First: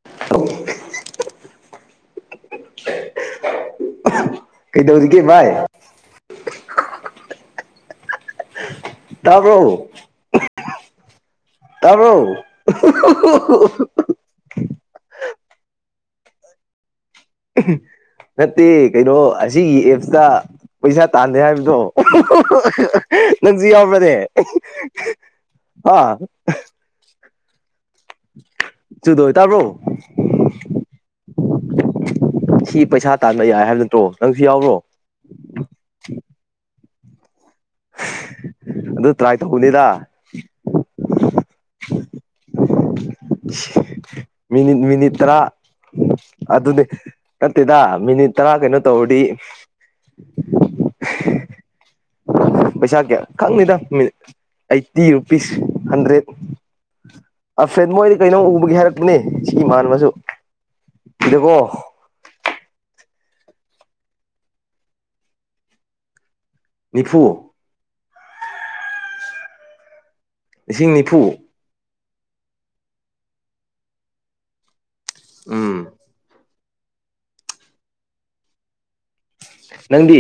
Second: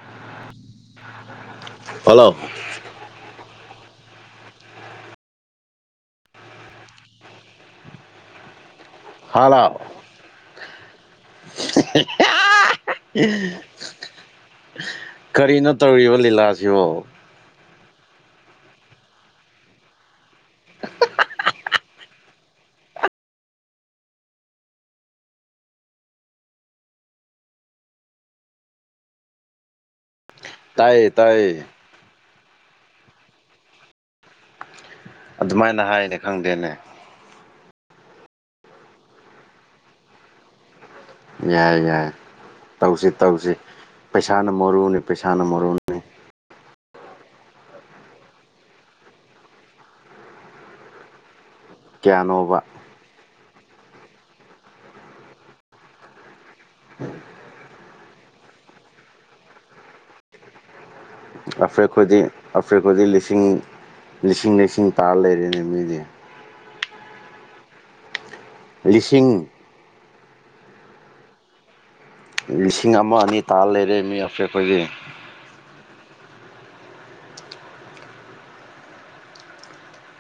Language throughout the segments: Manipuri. [unintelligible] ꯍꯂꯣ ꯀꯩꯗꯧꯔꯤꯒꯦ ꯚꯥꯏ ꯇꯥꯕ꯭ꯔꯣ ꯍꯥꯂꯣ ꯇꯥꯕ꯭ꯔꯣ [unintelligible] ꯀꯔꯤꯅꯣ ꯇꯧꯔꯤꯕ ꯂꯤꯂꯥꯁꯤꯕꯣ ꯅꯠꯇꯦ ꯀꯩꯅꯣ ꯑꯁꯤꯒꯤ ꯑꯦꯞꯁꯇꯥ ꯄꯩꯁꯥ ꯇꯥꯟꯗꯦ ꯍꯥꯏꯕꯗꯣ ꯅꯪꯁꯨ ꯌꯥꯎꯕ꯭ꯔꯅꯦ ꯑꯥ [unintelligible] ꯇꯥꯕ꯭ꯔꯣ ꯇꯥꯏꯌꯦ ꯇꯥꯏꯌꯦ ꯁꯤ ꯄꯩꯁꯥ ꯇꯥꯟꯕ ꯌꯥꯏ ꯍꯥꯏꯕ ꯅꯠꯇ꯭ꯔꯣ ꯅꯪꯁꯨ ꯌꯥꯎꯕ꯭ꯔꯣ ꯑꯗꯨꯃꯥꯏꯅ ꯍꯥꯏꯅꯦ ꯈꯪꯗꯦꯅꯦ ꯑꯗꯨ ꯇ꯭ꯔꯥꯏ ꯇꯧꯕꯅꯤꯗ ꯌꯥꯏ ꯌꯥꯏ ꯇꯧꯁꯤ ꯇꯧꯁꯤ ꯄꯩꯁꯥꯅ ꯃꯔꯨꯅꯤ ꯄꯩꯁꯥꯅ ꯃꯔꯨꯅꯤ ꯑꯗꯨꯅꯤ ꯅꯠꯇꯦꯗ ꯃꯤꯅꯤꯠ ꯇꯔꯥ ꯀꯩꯅꯣ ꯇꯧꯔꯗꯤ [inaudible] ꯀꯌꯥꯅꯣꯕ ꯄꯩꯁꯥ ꯀꯌꯥ ꯈꯪꯗꯦꯗ ꯃꯤ ꯑꯩꯠꯇꯤ ꯔꯨꯄꯤꯁ ꯍꯟꯗ꯭ꯔꯦꯠ [unintelligible] ꯃꯣꯏꯗꯤ ꯀꯩꯅꯣꯝ ꯎꯕꯒꯤ ꯍꯥꯏꯔꯛꯄꯅꯦ ꯁꯤ ꯏꯃꯥꯟꯅꯕꯁꯨ ꯁꯤꯗꯀꯣ ꯑꯐ꯭ꯔꯦꯠ ꯈꯣꯏꯗꯤ ꯑꯐ꯭ꯔꯦꯠ ꯈꯣꯏꯗꯤ ꯂꯤꯁꯤꯡ ꯂꯤꯁꯤꯡ ꯂꯤꯁꯤꯡ ꯇꯥꯜ ꯂꯩꯔꯦꯅꯦ ꯃꯤꯗꯤ ꯅꯤꯐꯨ ꯂꯤꯁꯤꯡ ꯂꯤꯁꯤꯡ ꯅꯤꯐꯨ ꯂꯤꯁꯤꯡ ꯑꯃ ꯑꯅꯤ ꯇꯥꯜ ꯂꯩꯔꯦ ꯃꯤ ꯑꯐ꯭ꯔꯦꯠ ꯈꯣꯏꯗꯤ ꯎꯝ ꯅꯪꯗꯤ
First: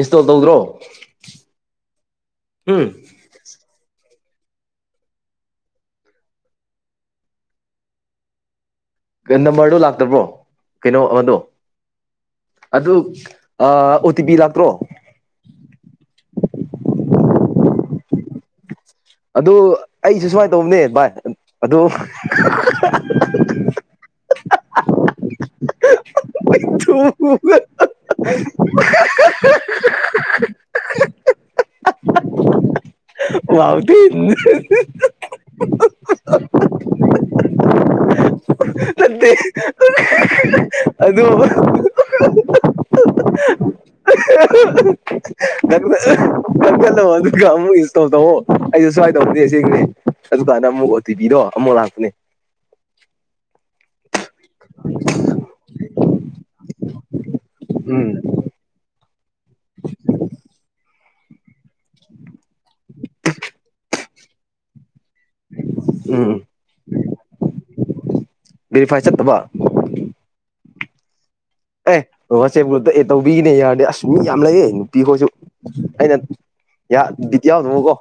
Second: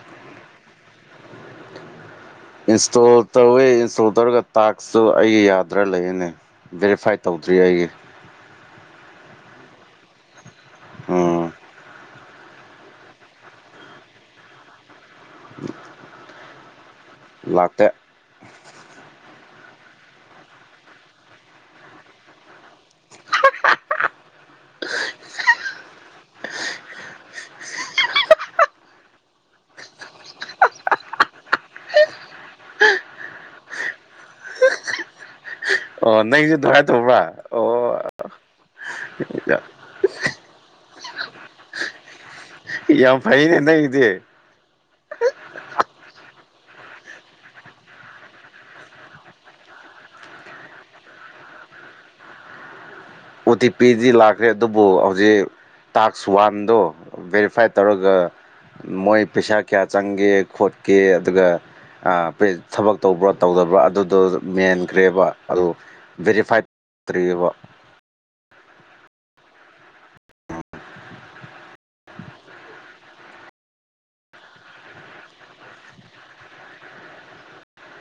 ꯏꯟꯁꯇꯣꯜ ꯇꯧꯗ꯭ꯔꯣ ꯏꯟꯁꯇꯣꯜ ꯇꯧꯋꯦ ꯏꯟꯁꯇꯣꯜ ꯇꯧꯔꯒ ꯇꯥꯛꯁꯇꯨ ꯑꯩꯒꯤ ꯌꯥꯗ꯭ꯔꯥ ꯂꯩꯔꯅꯤ ꯚꯦꯔꯤꯐꯥꯏ ꯇꯧꯗ꯭ꯔꯤ ꯑꯩꯒꯤ ꯀꯩ ꯅꯝꯕꯔꯗꯣ ꯂꯥꯛꯇꯕ꯭ꯔꯣ ꯀꯩꯅꯣ ꯑꯗꯣ ꯎꯝ ꯑꯗꯨ ꯑꯥ ꯑꯣ ꯇꯤ ꯄꯤ ꯂꯥꯛꯇ꯭ꯔꯣ ꯂꯥꯛꯇꯦ ꯑꯗꯨ ꯑꯩꯁꯨ ꯁꯨꯃꯥꯏꯅ ꯇꯧꯕꯅꯦ ꯚꯥꯏ ꯑꯗꯨ [unintelligible] [unintelligible] [unintelligible] ꯑꯣ ꯅꯪꯁꯨ ꯗꯥꯏ ꯇꯧꯕ꯭ꯔꯥ ꯑꯣ ꯑꯣ ꯅꯠꯇꯦ [unintelligible] ꯑꯗꯨ ꯌꯥꯝ ꯐꯩꯅꯦ ꯅꯪꯒꯤꯗꯤ [unintelligible] ꯅꯪꯅ ꯀꯛꯊꯠꯂꯣ ꯑꯗꯨꯒ ꯑꯃꯨꯛ ꯏꯟꯁꯇꯣꯜ ꯇꯧꯑꯣ ꯑꯩꯁꯨ ꯁꯨꯃꯋꯥꯏ ꯇꯧꯕꯅꯦ ꯑꯁꯦꯡꯀꯤꯅꯦ ꯑꯗꯨꯀꯥꯟꯗ ꯑꯃꯨꯛ ꯑꯣ ꯇꯤ ꯄꯤꯗꯣ ꯑꯃꯨꯛ ꯂꯥꯛꯄꯅꯦ ꯑꯣ ꯇꯤ ꯄꯤꯗꯤ ꯂꯥꯛꯈ꯭ꯔꯦ ꯑꯗꯨꯕꯨ ꯍꯧꯖꯤꯛ ꯇꯥꯛꯁ ꯋꯥꯟꯗꯣ ꯕꯦꯔꯤꯐ ꯐꯥꯏꯠ ꯇꯧꯔꯒꯥ ꯎꯝ ꯃꯣꯏ ꯄꯩꯁꯥ ꯀꯌꯥ ꯆꯪꯒꯦ ꯈꯣꯠꯀꯦ ꯑꯗꯨꯒ ꯑꯥ ꯄꯩ ꯊꯕꯛ ꯇꯧꯕ꯭ꯔꯥ ꯇꯧꯗꯕ꯭ꯔꯥ ꯑꯗꯨꯗꯣ ꯃꯦꯟꯈ꯭ꯔꯦꯕ ꯑꯗꯣ ꯎꯝ ꯎꯝ ꯚꯦꯔꯤꯐꯥꯏꯠ ꯇ꯭ꯔꯤꯕ [inaudible] ꯚꯦꯔꯤꯐꯥꯏꯠ ꯆꯠꯇꯕ ꯑꯦ ꯋꯥꯆꯦꯞ ꯒ꯭ꯔꯨꯞꯇ ꯑꯦꯗ ꯇꯧꯕꯤꯒꯦꯅꯦ ꯌꯥꯔꯗꯤ ꯑꯁ ꯃꯤ ꯌꯥꯝ ꯂꯩꯌꯦ ꯅꯨꯄꯤꯈꯣꯏꯁꯨ ꯑꯩꯅ ꯌꯥ ꯕꯤꯠ ꯌꯥꯎꯗꯕꯀꯣ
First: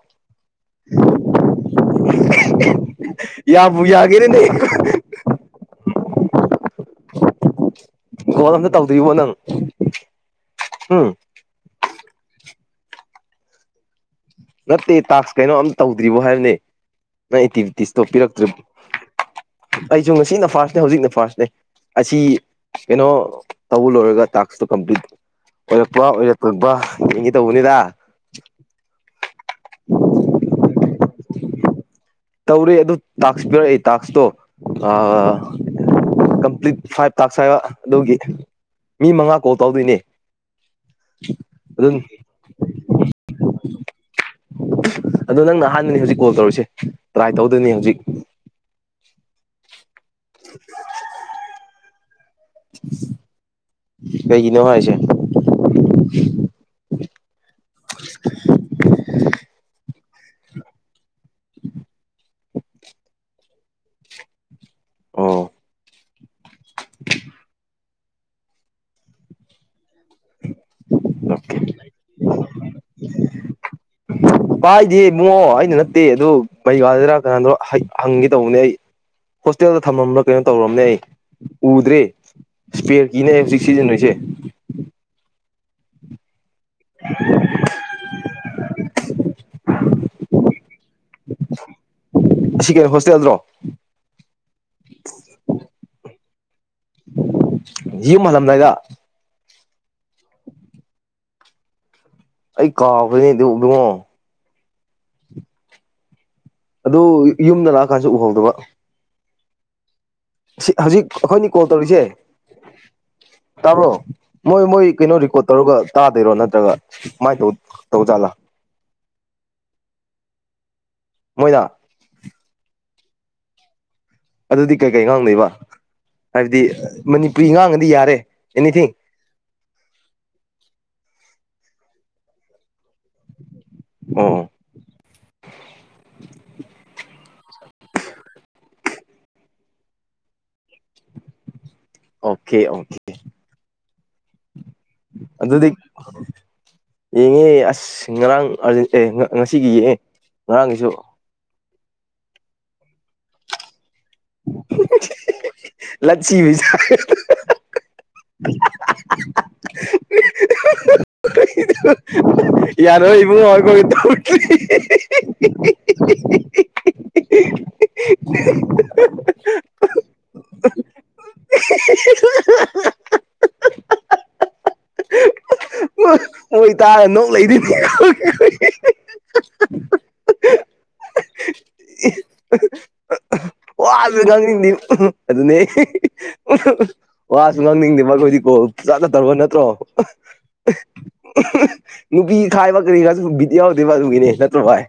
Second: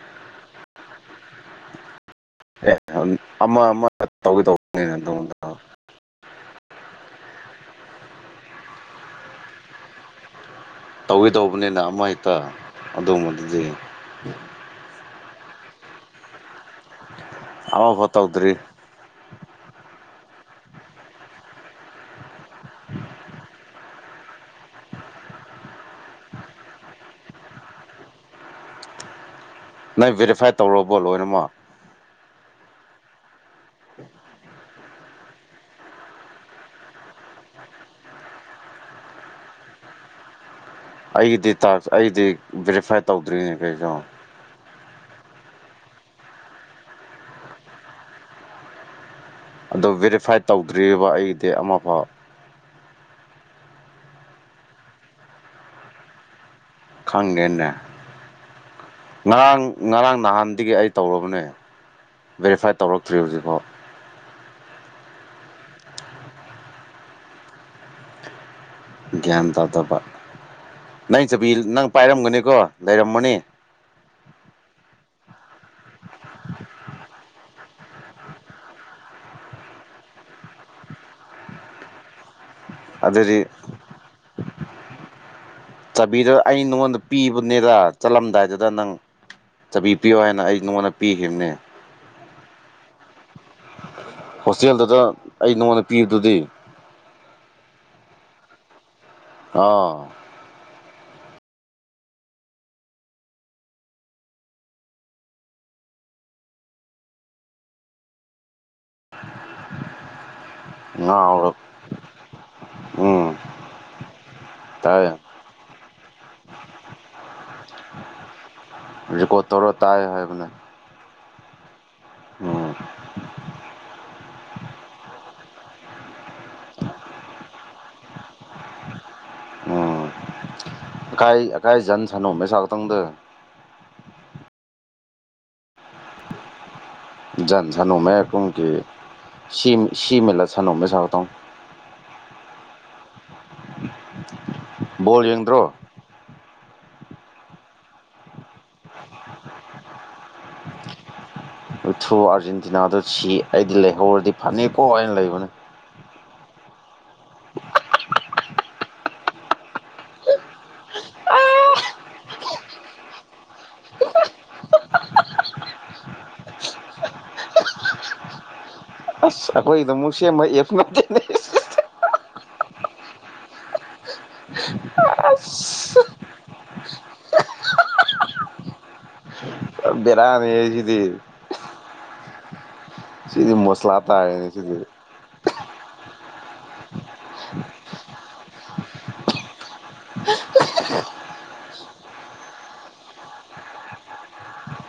ꯑꯦ [unintelligible] ꯑꯃ ꯌꯥꯕꯨ ꯑꯃ ꯌꯥꯒꯦꯔꯅꯦ ꯇꯧꯒꯦ ꯇꯧꯕꯅꯤꯅ ꯑꯗꯨꯗ ꯀꯣꯜ ꯑꯝꯇ ꯇꯧꯗꯤꯕꯣ ꯅꯪ ꯎꯝ ꯀꯨꯏꯗꯧꯕꯅꯤꯅ ꯑꯃ ꯍꯦꯛꯇ ꯑꯗꯨꯝꯕꯗꯨꯗꯤ ꯅꯠꯇꯦ ꯇꯥꯛꯁ ꯀꯩꯅꯣ ꯑꯝ ꯇꯧꯗ꯭ꯔꯤꯕꯣ ꯍꯥꯏꯕꯅꯦ ꯅꯪ ꯑꯦꯛꯇꯤꯚꯤꯇꯤꯁꯇꯣ ꯑꯃꯐꯥꯎ ꯇꯧꯗ꯭ꯔꯤ ꯄꯤꯔꯛꯇ꯭ꯔꯤꯕ ꯑꯩꯖꯨ ꯉꯁꯤꯅ ꯐꯥꯔꯁꯅꯦ ꯍꯧꯖꯤꯛꯅ ꯐꯥꯔꯁꯅꯦ ꯑꯁꯤ ꯀꯩꯅꯣ ꯇꯧꯕ ꯂꯣꯏꯔꯒ ꯇꯥꯛꯁꯇꯣ ꯀꯝꯄ꯭ꯂꯤꯠ ꯑꯣꯏꯔꯛꯄ꯭ꯔꯥ ꯑꯣꯏꯔꯛꯇꯕ꯭ꯔꯥ ꯌꯦꯡꯒꯦ ꯇꯧꯕꯅꯤꯗ ꯅꯪ ꯚꯦꯔꯤꯐꯥꯏꯠ ꯇꯧꯔꯕꯣ ꯂꯣꯏꯅꯃꯛ ꯇꯧꯔꯦ ꯑꯗꯨ ꯇꯥꯛꯁ ꯄꯤꯔꯛꯑꯦ ꯇꯥꯛꯁꯇꯣ ꯑꯥ ꯀꯝꯄ꯭ꯂꯤꯠ ꯐꯥꯏꯚ ꯇꯥꯛꯁ ꯍꯥꯏꯕ ꯑꯗꯨꯒꯤ ꯃꯤ ꯃꯉꯥ ꯀꯣꯜ ꯇꯧꯗꯣꯏꯅꯦ ꯑꯩꯒꯤꯗꯤ ꯇꯥꯛꯁ ꯑꯗꯨꯝ ꯑꯩꯗꯤ ꯚꯦꯔꯤꯐꯥꯏꯠ ꯇꯧꯗ꯭ꯔꯤꯅꯦ ꯀꯩꯅꯣ [unintelligible] ꯑꯗꯣ ꯅꯪꯅ ꯑꯍꯥꯟꯕꯅꯦ ꯍꯧꯖꯤꯛ ꯀꯣꯜ ꯇꯧꯔꯤꯁꯦ ꯇ꯭ꯔꯥꯏ ꯇꯧꯗꯣꯏꯅꯦ ꯍꯧꯖꯤꯛ ꯑꯗꯣ ꯚꯦꯔꯤꯐꯥꯏꯠ ꯇꯧꯗ꯭ꯔꯤꯑꯦꯕ ꯑꯩꯒꯤꯗꯤ ꯑꯃꯐꯥꯎ ꯀꯩꯒꯤꯅꯣ ꯍꯥꯏꯁꯦ ꯈꯪꯗꯦꯅꯦ ꯉꯔꯥꯡ ꯉꯔꯥꯡ ꯅꯍꯥꯟꯗꯒꯤ ꯑꯩ ꯇꯧꯔꯕꯅꯦ ꯚꯦꯔꯤꯐꯥꯏꯠ ꯇꯧꯔꯛꯇ꯭ꯔꯤ ꯍꯧꯖꯤꯛꯐꯥꯎ ꯑꯣ [inaudible] ꯒ꯭ꯌꯥꯟ ꯇꯥꯗꯕ ꯅꯪ ꯆꯕꯤ ꯑꯣꯀꯦ ꯅꯪ ꯄꯥꯏꯔꯝꯒꯅꯤꯀꯣ ꯂꯩꯔꯝꯃꯅꯤ ꯄꯥꯏꯗꯦ ꯏꯕꯨꯡꯉꯣ ꯑꯩꯩꯅ ꯅꯠꯇꯦ ꯑꯗꯨ [unintelligible] ꯀꯅꯥꯗꯣ ꯍꯩ ꯍꯪꯒꯦ ꯇꯧꯕꯅꯦ ꯑꯩ ꯍꯣꯁꯇꯦꯜꯗ ꯊꯝꯃꯝꯕ꯭ꯔꯥ ꯀꯩꯅꯣ ꯇꯧꯔꯝꯅꯦ ꯑꯩ ꯎꯗ꯭ꯔꯦ ꯁ꯭ꯄꯦꯔꯒꯤꯅꯦ ꯑꯗꯨꯗꯤ ꯍꯨꯖꯤꯛ ꯁꯤꯖꯤꯟꯅꯩꯁꯦ ꯆꯥꯕꯤꯗꯣ ꯑꯩ ꯅꯉꯣꯟꯗ ꯄꯤꯕꯅꯦꯗ ꯆꯠꯂꯝꯗꯥꯏꯗꯨꯗ ꯅꯪ ꯆꯥꯕꯤ ꯄꯤꯌꯣ ꯍꯥꯏꯅ ꯑꯩ ꯅꯉꯣꯟꯗ ꯄꯤꯈꯤꯝꯅꯦ ꯑꯁꯤ ꯀꯩꯒꯤ ꯍꯣꯁꯇꯦꯜꯗ꯭ꯔꯣ ꯍꯣꯁꯇꯦꯜꯗꯨꯗ ꯑꯩ ꯅꯉꯣꯟꯗ ꯄꯤꯗꯨꯗꯤ ꯌꯨꯝ ꯍꯜꯂꯝꯗꯥꯏꯗ ꯑꯥ ꯑꯩ ꯀꯥꯎꯒ꯭ꯔꯦꯍꯦ ꯑꯗꯨ ꯏꯕꯨꯉꯣ ꯑꯗꯨ ꯌꯨꯝꯗ ꯂꯥꯛꯑ ꯀꯥꯟꯁꯨ ꯎꯍꯧꯗꯕ ꯁꯤ ꯍꯧꯖꯤꯛ ꯑꯩꯈꯣꯏꯅꯤ ꯉꯥꯎꯔ ꯀꯣꯜ ꯇꯧꯔꯤꯖꯦ ꯎꯝ ꯇꯥꯕ꯭ꯔꯣ ꯃꯣꯏ ꯃꯣꯏ ꯀꯩꯅꯣ ꯇꯥꯏ ꯔꯤꯀꫭꯠ ꯇꯧꯔꯒ ꯇꯥꯗꯣꯏꯔꯣ ꯅꯠꯇ꯭ꯔꯒ ꯀꯨꯃꯥꯏ ꯇꯧ ꯇꯧꯖꯥꯠꯂꯥ ꯔꯦꯀꯣꯠ ꯇꯧꯔ ꯇꯥꯏ ꯍꯥꯏꯕꯅꯦ ꯃꯣꯏꯅ ꯎꯝ꯫ ꯑꯗꯨꯗꯤ ꯀꯩꯀꯩ ꯉꯥꯡꯗꯣꯏꯕ ꯍꯥꯏꯕꯗꯤ ꯃꯅꯤꯄꯨꯔꯤ ꯉꯥꯡꯉꯗꯤ ꯌꯥꯔꯦ ꯑꯦꯅꯤꯊꯤꯡ [unintelligible] ꯑꯣ [unintelligible] ꯑꯣꯀꯦ ꯑꯣꯀꯦ ꯕꯣꯜ ꯌꯦꯡꯗ꯭ꯔꯣ ꯑꯗꯨꯗꯤ ꯌꯦꯡꯉꯦ ꯑꯁ ꯉꯔꯥꯡ ꯑꯥꯔꯖꯦ ꯑꯦ ꯉ ꯉꯁꯤꯒꯤ ꯌꯦꯡꯑꯦ ꯉꯔꯥꯡꯒꯤꯁꯨ [unintelligible] ꯑꯥꯔꯖꯦꯟꯇꯤꯅꯥꯗꯣ ꯁꯤ ꯑꯩꯗꯤ ꯂꯩꯍꯧꯔꯗꯤ ꯐꯅꯤꯀꯣ ꯍꯥꯏꯅ ꯂꯩꯕꯅꯦ [unintelligible] [unintelligible] ꯌꯥꯔꯣꯏ ꯏꯕꯨꯡꯉꯣ ꯑꯈꯣꯏ [unintelligible] ꯑꯁ ꯑꯩꯈꯣꯏꯗ ꯑꯃꯨꯛ ꯁꯦꯝꯕ ꯑꯦꯞꯁ ꯅꯠꯇꯦ [unintelligible] ꯑꯥꯁ ꯍꯣꯏ ꯇꯥꯥꯔ ꯅꯣꯛ ꯂꯩꯗꯣꯏꯅꯦ [unintelligible] ꯄꯨꯔ ꯕꯦꯔꯥꯅꯤꯍꯦ ꯁꯤꯗꯤ ꯁꯤꯗꯤ ꯋꯥ ꯃꯣꯁꯂꯥ ꯑꯗꯨ ꯇꯥꯔꯦꯅꯦ ꯉꯥꯡꯅꯤꯡꯅꯤ ꯁꯤꯗꯤ ꯑꯗꯨꯅꯦ ꯑꯦ ꯍꯦ ꯍꯦ ꯋꯥꯁꯨ ꯉꯥꯡꯅꯤꯡꯗꯦꯕ ꯑꯩꯈꯣꯏꯗꯤ ꯀꯣꯜ ꯐꯆꯥꯅ ꯇꯧꯔꯕ ꯅꯠꯇ꯭ꯔꯣ [unintelligible] ꯅꯨꯄꯤ ꯈꯥꯏꯕ ꯀꯔꯤ ꯈꯔꯁꯨ ꯕꯤꯠ ꯌꯥꯎꯗꯦꯕ ꯑꯗꯨꯒꯤꯅꯤ ꯅꯠꯇ꯭ꯔꯣ ꯚꯥꯏ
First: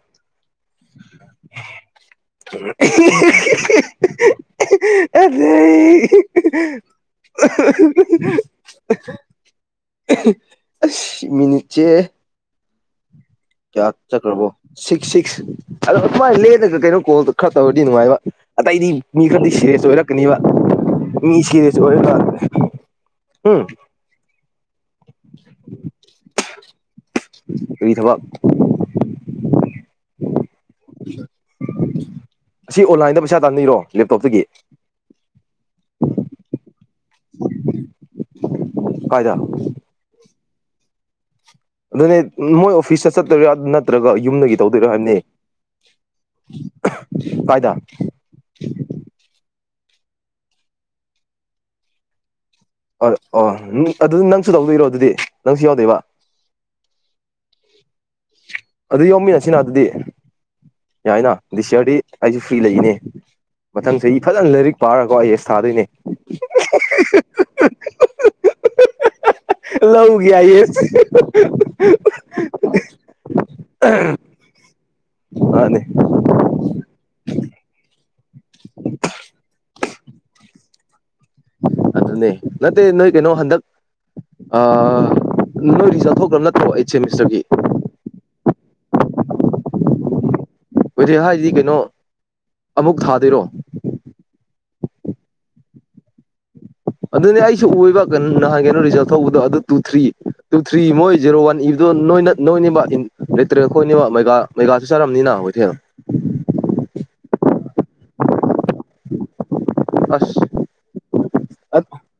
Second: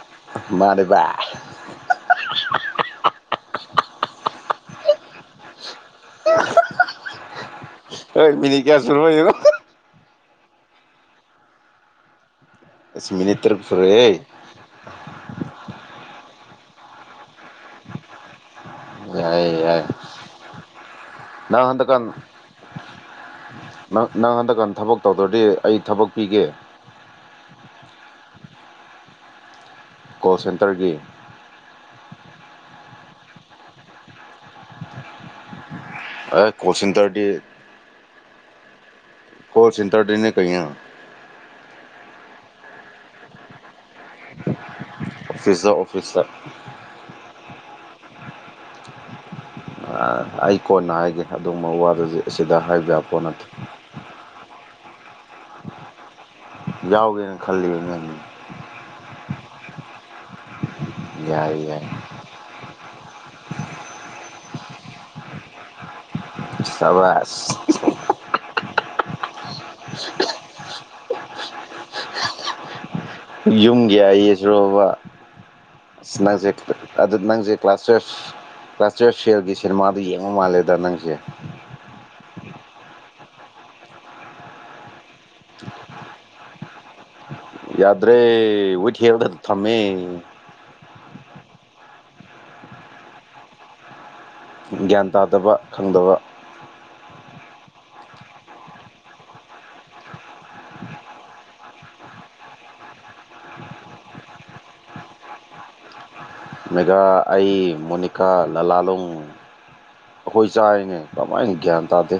ꯃꯥꯅꯦ ꯕꯥꯏ ꯑꯍꯤ ꯍꯤ ꯍꯤ [unintelligible] ꯑꯍꯥ ꯍꯣꯏ ꯑꯍꯥ ꯃꯤꯅꯤꯠ ꯀꯌꯥ ꯁꯨꯔꯕ ꯌꯦꯡꯉꯣ ꯑꯍ ꯑꯁ ꯃꯤꯅꯤꯠꯁꯦ ꯑꯁ ꯃꯤꯅꯤꯠ ꯇꯔꯨꯛ ꯀꯌꯥ ꯁꯨꯔꯦꯍꯦ ꯆꯠꯈ꯭ꯔꯕꯣ ꯁꯤꯛꯁ ꯁꯤꯛꯁ ꯑꯗꯣ ꯑꯗꯨꯃꯥꯏꯅ ꯂꯦꯂꯒ ꯀꯩꯅꯣ ꯀꯣꯜ ꯈꯔ ꯇꯧꯔꯗꯤ ꯅꯨꯡꯉꯥꯏꯕ ꯑꯇꯩꯗꯤ ꯃꯤ ꯌꯥꯏ ꯈꯔꯗꯤ ꯌꯥꯏ ꯁꯤꯔꯦꯁ ꯑꯣꯏꯔꯛꯀꯅꯤꯕ ꯃꯤ ꯅꯪ ꯁꯤꯔꯤꯌꯁ ꯍꯟꯗꯛꯀꯥꯟ ꯑꯣꯏꯔꯒ ꯎꯝ ꯅꯪ ꯅꯪ ꯍꯟꯗꯛ ꯀꯥꯟ ꯊꯕꯛ ꯇꯧꯗ꯭ꯔꯗꯤ ꯑꯩ ꯊꯕꯛ ꯄꯤꯒꯦ ꯀꯔꯤ ꯊꯥꯕꯛ ꯀꯣꯜ ꯁꯦꯟꯇꯔꯒꯤ ꯑꯁꯤ ꯑꯣꯟꯂꯥꯏꯟꯗ ꯄꯩꯁꯥ ꯇꯥꯟꯗꯣꯢꯔꯣ ꯂꯦꯞꯇꯣꯞꯇꯒꯤ ꯑꯦ ꯀꯣꯜ ꯁꯦꯟꯇꯔꯗꯤ ꯀꯥꯏꯗ ꯀꯣꯜ ꯁꯦꯟꯇꯔꯗꯤꯅꯦ ꯀꯩꯅꯣ ꯑꯗꯨꯅꯦ ꯃꯣꯏ ꯑꯣꯐꯤꯁꯇ ꯆꯠꯇꯣꯏꯔꯥ ꯅꯠꯇ꯭ꯔꯒ ꯌꯨꯝꯗꯒꯤ ꯇꯧꯗꯣꯏꯔꯣ ꯍꯥꯢꯃꯤ ꯑꯣꯐꯤꯁꯇ ꯑꯣꯐꯤꯁꯇ ꯀꯥꯏꯗ ꯑꯩ ꯀꯣꯟꯅ ꯍꯥꯏꯒꯦ ꯑꯗꯨꯒꯨꯝꯕ ꯋꯥꯗꯨ ꯑꯁꯤꯗ ꯍꯥꯏ ꯑꯣ ꯑꯣ ꯑꯗꯨꯗꯤ ꯅꯪꯁꯨ ꯇꯧꯗꯣꯏꯔꯣ ꯑꯗꯨꯗꯤ ꯅꯪꯁꯨ ꯌꯥꯎꯗꯣꯏꯕ ꯌꯥꯎꯒꯦꯅ ꯈꯜꯂꯤꯕꯅꯦ ꯑꯗꯨ ꯌꯥꯎꯃꯤꯟꯅꯁꯤꯅ ꯑꯗꯨꯗꯤ ꯌꯥꯏꯅ ꯌꯥꯏ ꯗꯤꯁ ꯌꯥꯏ ꯌꯥꯔꯗꯤ ꯑꯩꯁꯨ ꯐ꯭ꯔꯤ ꯂꯩꯅꯦ ꯃꯊꯪ ꯆꯍꯤ ꯐꯖꯅ ꯂꯥꯏꯔꯤꯛ ꯄꯥꯔꯒꯀꯣ ꯑꯩ ꯑꯦꯁ ꯊꯥꯗꯣꯏꯅꯦ ꯁꯥꯕꯥꯁ ꯂꯧꯒꯤ ꯑꯥꯏꯌꯦꯁ ꯌꯨꯝꯒꯤ ꯑꯩꯌꯦꯁ ꯂꯣꯕ ꯃꯥꯅꯦ ꯑꯁ ꯅꯪꯁꯦ ꯑꯗꯨ ꯅꯪꯁꯦ ꯀ꯭ꯂꯥꯁ ꯇꯨꯌꯦꯜꯞ ꯀ꯭ꯂꯥꯁ ꯇꯨꯌꯦꯜꯞ ꯐꯦꯜꯒꯤ ꯁꯤꯅꯦꯃꯥꯗꯨ ꯌꯦꯡꯉ ꯃꯥꯜꯂꯦꯗ ꯅꯪꯁꯦ ꯑꯗꯨꯅꯦ ꯅꯠꯇꯦ ꯅꯣꯏ ꯀꯩꯅꯣ ꯍꯟꯗꯛ ꯑꯥ ꯅꯣꯏ ꯔꯤꯖꯜ ꯊꯣꯛꯈ꯭ꯔꯕ ꯅꯠꯇ꯭ꯔꯣ ꯑꯩꯠ ꯁꯦꯃꯤꯁꯇꯔꯒꯤ ꯌꯥꯗ꯭ꯔꯦ ꯋꯤꯠ ꯍꯦꯜꯗ ꯑꯗꯨꯝ ꯊꯝꯃꯦ [unintelligible] ꯍꯥꯏꯗꯤ ꯀꯩꯅꯣ ꯑꯃꯨꯛ ꯊꯥꯗꯣꯏꯔꯣ ꯒ꯭ꯌꯥꯟ ꯇꯥꯗꯕ ꯈꯪꯗꯕ ꯑꯗꯨꯅꯦ ꯑꯩꯁꯨ ꯑꯣꯏꯕ ꯀ ꯅꯍꯥꯟꯒꯩꯅꯣ ꯔꯤꯖꯜ ꯊꯧꯕꯗꯣ ꯑꯗꯨ ꯇꯨ ꯊ꯭ꯔꯤ ꯇꯨ ꯊ꯭ꯔꯤ ꯃꯣꯏ ꯖꯦꯔꯣ ꯋꯥꯟ ꯏꯕꯗꯣ ꯅꯣꯏꯅ ꯅꯣꯏꯅꯤꯕ ꯂꯤꯇꯔꯦꯜ ꯈꯣꯏꯅꯤꯕ ꯚꯩꯚꯥ ꯚꯩꯚꯥꯁꯨ ꯆꯠꯂꯝꯅꯤꯅ ꯋꯤꯠꯍꯦꯜ ꯚꯩꯚꯥ ꯑꯩ ꯃꯣꯅꯤꯀꯥ ꯂꯂꯥꯂꯣꯡ ꯑꯁ ꯑꯈꯣꯏ ꯆꯥꯌꯦꯅꯦ ꯀꯃꯥꯏꯟ ꯒꯌꯥꯟ ꯇꯥꯗꯦ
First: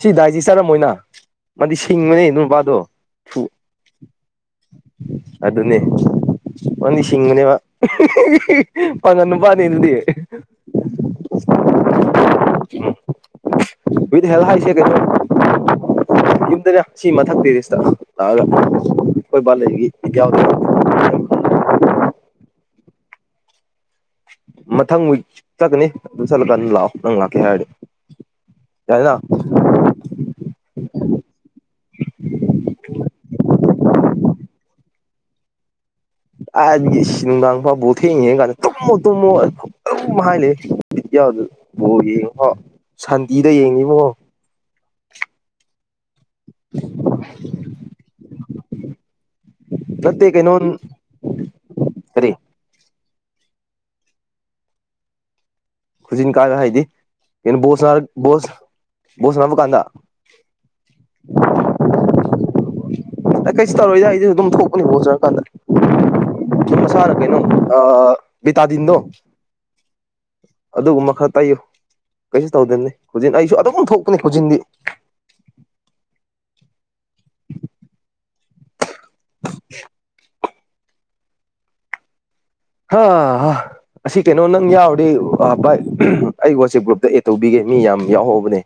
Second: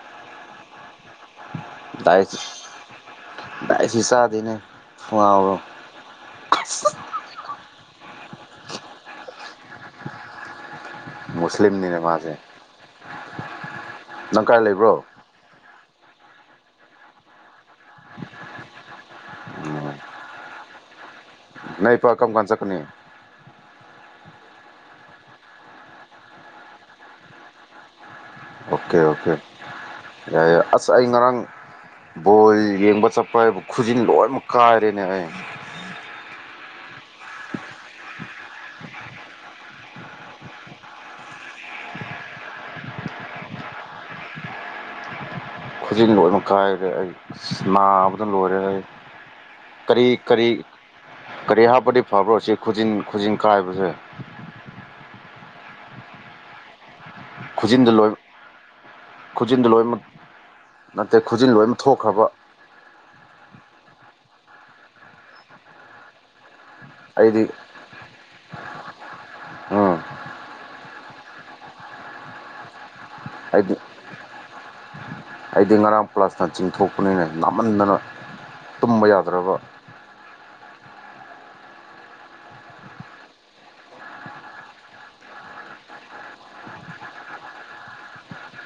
ꯁꯤ ꯗꯥꯏꯖꯤꯆꯥꯔ ꯃꯣꯏꯅ ꯃꯥꯗꯤ ꯁꯤꯡꯕꯅꯦ ꯗꯥꯏꯠ ꯅꯨꯄꯥꯗꯣ ꯗꯥꯏꯠꯁꯤ ꯆꯥꯗꯦꯅꯦ ꯑꯗꯨꯅꯦ ꯑꯥꯁ ꯃꯥꯗꯤ ꯁꯤꯡꯕꯅꯦꯕ ꯄꯥꯡꯉꯟ ꯅꯨꯄꯥꯅꯤ ꯑꯗꯨꯗꯤ ꯃꯨꯁꯂꯤꯝꯅꯤꯅꯦ ꯃꯥꯁꯦ ꯋꯤꯠ ꯅꯪ ꯍꯦꯜ ꯀꯥꯏ ꯍꯥꯏꯁꯤ ꯀꯩꯅꯣ ꯂꯩꯕ꯭ꯔꯣ ꯌꯨꯝꯗꯅꯦ ꯁꯤ ꯃꯊꯛꯇꯦꯔꯤꯁꯤꯇ ꯂꯥꯛꯑꯒ ꯑꯩꯈꯣꯏꯕꯥ ꯂꯩꯕꯒꯤ ꯕꯤꯠ ꯌꯥꯎꯗꯕ ꯅꯣꯢ ꯏꯄꯥ ꯀꯝ ꯀꯥꯟ ꯆꯠꯀꯅꯤ ꯃꯊꯪ ꯋꯤꯛ ꯆꯠꯀꯅꯤ ꯑꯗꯨ ꯆꯠꯂꯀꯥꯟꯗ ꯂꯥꯛꯑꯣ ꯅꯪ ꯂꯥꯛꯀꯦ ꯍꯥꯢꯔꯒꯗꯤ꯫ ꯑꯣꯀꯦ ꯑꯣꯀꯦ ꯌꯥꯏ ꯌꯥꯏ ꯑꯁ ꯑꯩ ꯉꯔꯥꯡ ꯕꯣꯜ ꯌꯦꯡꯕ ꯆꯠꯄꯔꯥ ꯍꯥꯏꯕꯨ ꯈꯨꯖꯤꯟ ꯂꯣꯏꯅꯃꯛ ꯀꯥꯏꯔꯦꯅꯦ ꯑꯩ ꯑꯥꯟꯒꯤ ꯏꯁ ꯅꯨꯡꯗꯥꯡꯐꯥꯎ ꯕꯣꯜ ꯊꯦꯡꯉꯥ ꯌꯦꯡꯉꯥꯀꯥꯟꯗ ꯇꯨꯝꯃꯣ ꯇꯨꯝꯃꯣ ꯑꯗꯨꯝ ꯍꯥꯏ ꯂꯩ ꯕꯤꯠ ꯌꯥꯎꯗ ꯕꯣꯜ ꯒꯥ ꯌꯦꯡꯐꯥꯎ ꯁꯥꯟꯇꯤꯗ ꯌꯦꯡꯉꯤ ꯏꯕꯨꯡꯉꯣ ꯈꯨꯖꯤꯟ ꯂꯣꯏꯃꯛ ꯀꯥꯏꯔꯦ ꯑꯩ ꯅꯥꯕꯗꯥ ꯂꯣꯏꯔꯦ ꯑꯩ ꯀꯔꯤ ꯅꯠꯇꯦ ꯀꯔꯤ ꯀꯩꯅꯣ ꯀꯔꯤ ꯍꯥꯞꯄꯗꯤ ꯀꯔꯤ ꯐꯕ꯭ꯔꯣ ꯁꯤ ꯈꯨꯖꯤꯟ ꯈꯨꯖꯤꯟ ꯀꯥꯏꯕꯁꯦ ꯈꯨꯖꯤꯟ ꯀꯥꯏꯕ ꯍꯥꯏꯗꯤ ꯀꯩꯅꯣ ꯕꯣꯜ ꯈꯨꯖꯤꯟꯗ ꯁꯥꯟꯅ ꯂꯣꯏ ꯕꯣꯜ ꯕꯣꯜ ꯁꯅꯥꯕ ꯈꯨꯖꯤꯟꯗ ꯀꯥꯟꯗꯥ ꯂꯣꯏꯅꯃꯛ ꯅꯠꯇꯦ ꯈꯨꯖꯤꯟ ꯂꯣꯏꯅꯃꯛ ꯊꯣꯛꯈ꯭ꯔꯕ ꯀꯩꯁꯨ ꯇꯧꯔꯣꯏꯗ ꯑꯩꯖꯨ ꯑꯗꯨꯝ ꯊꯣꯛꯄꯅꯦ ꯕꯣꯜ ꯁꯥꯟꯅꯕ ꯀꯥꯟꯗ ꯑꯗꯨꯨꯝ ꯃꯁꯥꯅ ꯀꯩꯅꯣ ꯑꯩꯗꯤ ꯑꯥ ꯕꯤꯇꯥꯗꯤꯟꯗꯣ ꯎꯝ ꯑꯗꯨꯒꯨꯝꯕ ꯈꯔ ꯇꯥꯏꯌꯨ ꯀꯩꯁꯨ ꯇꯧꯗꯕꯅꯤ ꯍꯧꯖꯤꯛ ꯑꯩꯁꯨ ꯑꯩꯗꯤ ꯑꯗꯨꯝ ꯊꯣꯛꯄꯅꯤ ꯈꯨꯖꯤꯟꯗꯤ ꯑꯩꯗꯤ ꯉꯔꯥꯡ ꯄ꯭ꯂꯥꯁꯅ ꯆꯤꯡꯊꯣꯛꯄꯅꯦ ꯅꯥꯃꯟꯗꯅ ꯇꯨꯝꯕ ꯌꯥꯗ꯭ꯔꯕ [inaudible] ꯍꯥꯥ ꯍꯥ ꯑꯁꯤ ꯀꯩꯅꯣ ꯅꯪ ꯌꯥꯎꯔꯗꯤ ꯕꯥꯏ ꯑꯩ ꯋꯥꯆꯦꯞ ꯒ꯭ꯔꯨꯞꯇꯥ ꯑꯦꯗ ꯇꯧꯕꯤꯒꯦ ꯃꯤ ꯌꯥꯝ ꯌꯥꯎꯍꯧꯕꯅꯦ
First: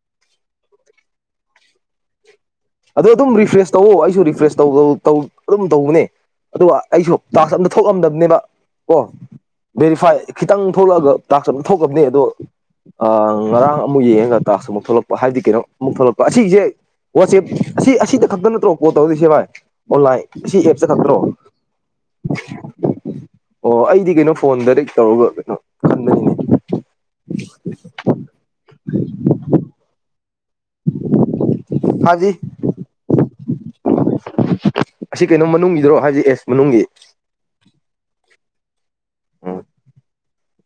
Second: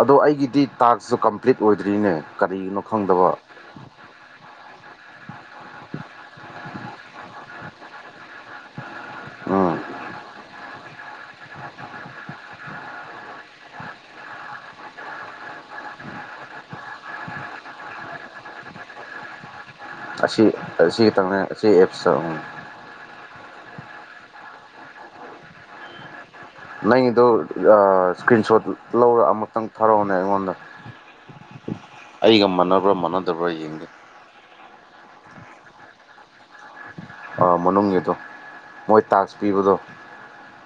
ꯑꯗꯣ ꯑꯩꯒꯤꯗꯤ ꯇꯥꯛꯁꯨ ꯀꯝꯄ꯭ꯂꯤꯠ ꯑꯣꯏꯗ꯭ꯔꯤꯅꯦ ꯀꯔꯤꯒꯤꯅꯣ ꯑꯗꯣ ꯈꯪꯗꯕ ꯑꯗꯨꯝ ꯔꯤꯐ꯭ꯔꯦꯁ ꯇꯧꯋꯣ ꯑꯩꯁꯨ ꯔꯤꯐ꯭ꯔꯦꯁ ꯇꯧꯕꯗꯣ ꯑꯗꯨꯝ ꯇꯧꯕꯅꯦ ꯑꯗꯨꯒ ꯑꯩꯁꯨ ꯇꯥꯛꯁ ꯑꯝꯇ ꯊꯣꯛꯂꯝꯗꯕꯅꯦꯕ ꯀꯣ ꯎꯝ ꯕꯦꯔꯤꯐꯥꯏ ꯈꯤꯇꯪ ꯊꯣꯛꯂꯛꯑꯒ ꯇꯥꯛꯁ ꯑꯗꯨꯝ ꯊꯣꯛꯇꯕꯅꯦ ꯑꯗꯣ ꯉꯔꯥꯡ ꯑꯃꯨꯛ ꯌꯦꯡꯉꯒ ꯇꯥꯛꯁ ꯑꯃꯨꯛ ꯊꯣꯛꯂꯛꯄ ꯍꯥꯏꯕꯗꯤ ꯀꯩꯅꯣ ꯑꯃꯨꯛ ꯊꯣꯛꯂꯛꯄ ꯑꯁꯤꯁꯦ ꯋꯥꯆꯦꯞ ꯑꯁꯤ ꯑꯁꯤꯗ ꯈꯛꯇ ꯅꯠꯇ꯭ꯔꯣ ꯀꯣꯜ ꯇꯧꯗꯨꯏ ꯁꯦ ꯕꯥꯏ ꯑꯣꯟꯂꯥꯏꯟ ꯑꯁꯤ ꯁꯤ ꯑꯦꯞ ꯁꯦ ꯑꯁꯤ ꯅꯠꯇ꯭ꯔꯣ ꯈꯤꯇꯪꯅꯦ ꯑꯁꯤ ꯑꯦꯞꯁꯇ ꯎꯝ ꯑꯣ ꯑꯩꯗꯤ ꯀꯩꯅꯣ ꯐꯣꯟ ꯗꯥꯏꯔꯦꯛ ꯇꯧꯔꯒ ꯀꯩꯅꯣ ꯈꯟꯕꯅꯤꯅꯦ ꯅꯪꯒꯤꯗꯣ ꯑꯥ ꯁꯀ꯭ꯔꯤꯟ ꯁꯣꯠ ꯂꯧꯔ ꯑꯃꯨꯛꯇꯪ ꯊꯥꯔꯛꯑꯣꯅꯦ ꯑꯩꯉꯣꯟꯗ ꯍꯥꯏꯕꯗꯤ ꯑꯩꯒ ꯃꯥꯟꯅꯕ꯭ꯔꯥ ꯃꯥꯟꯅꯗꯕ꯭ꯔꯥ ꯌꯦꯡꯒꯦ ꯑꯁꯤ ꯀꯩꯅꯣ ꯃꯅꯨꯡꯒꯤꯗꯨꯔꯣ ꯍꯥꯏꯗꯤ ꯑꯦꯁ ꯃꯅꯨꯡꯒꯤ ꯑꯥ ꯃꯅꯨꯡꯒꯤꯗꯣ ꯃꯣꯏ ꯇꯥꯛꯁ ꯎꯝ ꯄꯤꯕꯗꯣ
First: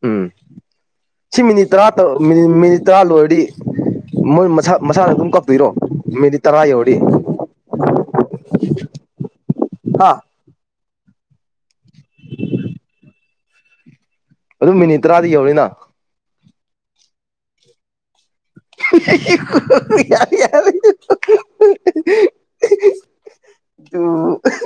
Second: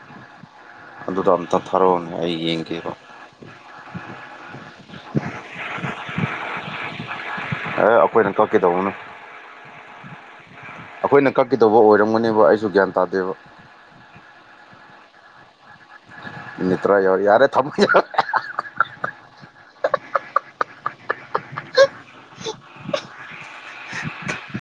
ꯎꯝ ꯑꯗꯨꯗꯣ ꯁꯤ ꯑꯝꯇ ꯃꯤꯅꯤꯠ ꯇꯔꯥ ꯊꯥꯔꯛꯑꯣꯅꯦ ꯑꯩ ꯃꯤꯅꯤꯠ ꯌꯦꯡꯒꯦꯕ ꯇꯔꯥ ꯂꯣꯏꯔꯗꯤ ꯃꯣꯏ ꯃꯁꯥ ꯃꯁꯥꯅ ꯑꯗꯨꯝ ꯀꯥꯛ ꯇꯨꯏꯔꯣ ꯃꯤꯅꯤꯠ ꯇꯔꯥ ꯌꯧꯔꯗꯤ ꯑꯦ ꯑꯩꯈꯣꯏꯅ ꯀꯛꯀꯦꯗꯧꯕꯅꯨ ꯍꯥ ꯑꯩꯈꯣꯏꯅ ꯀꯥꯛꯀꯦꯗꯧꯕ ꯑꯣꯏꯔꯝꯒꯅꯦꯕ ꯑꯩꯁꯨ ꯒ꯭ꯌꯥꯟ ꯇꯥꯗꯦꯕ ꯑꯗꯨꯝ ꯃꯤꯅꯤꯠ ꯇꯔꯥꯗꯤ ꯌꯧꯔꯤꯅ ꯃꯤꯅꯤꯠ ꯇ꯭ꯔꯥ ꯌꯧꯔꯦ ꯌꯥꯔꯦ ꯊꯝꯃꯣ ꯌꯥꯔꯦ ꯌꯥꯔꯦ ꯌꯥꯔꯦ ꯑꯗꯨ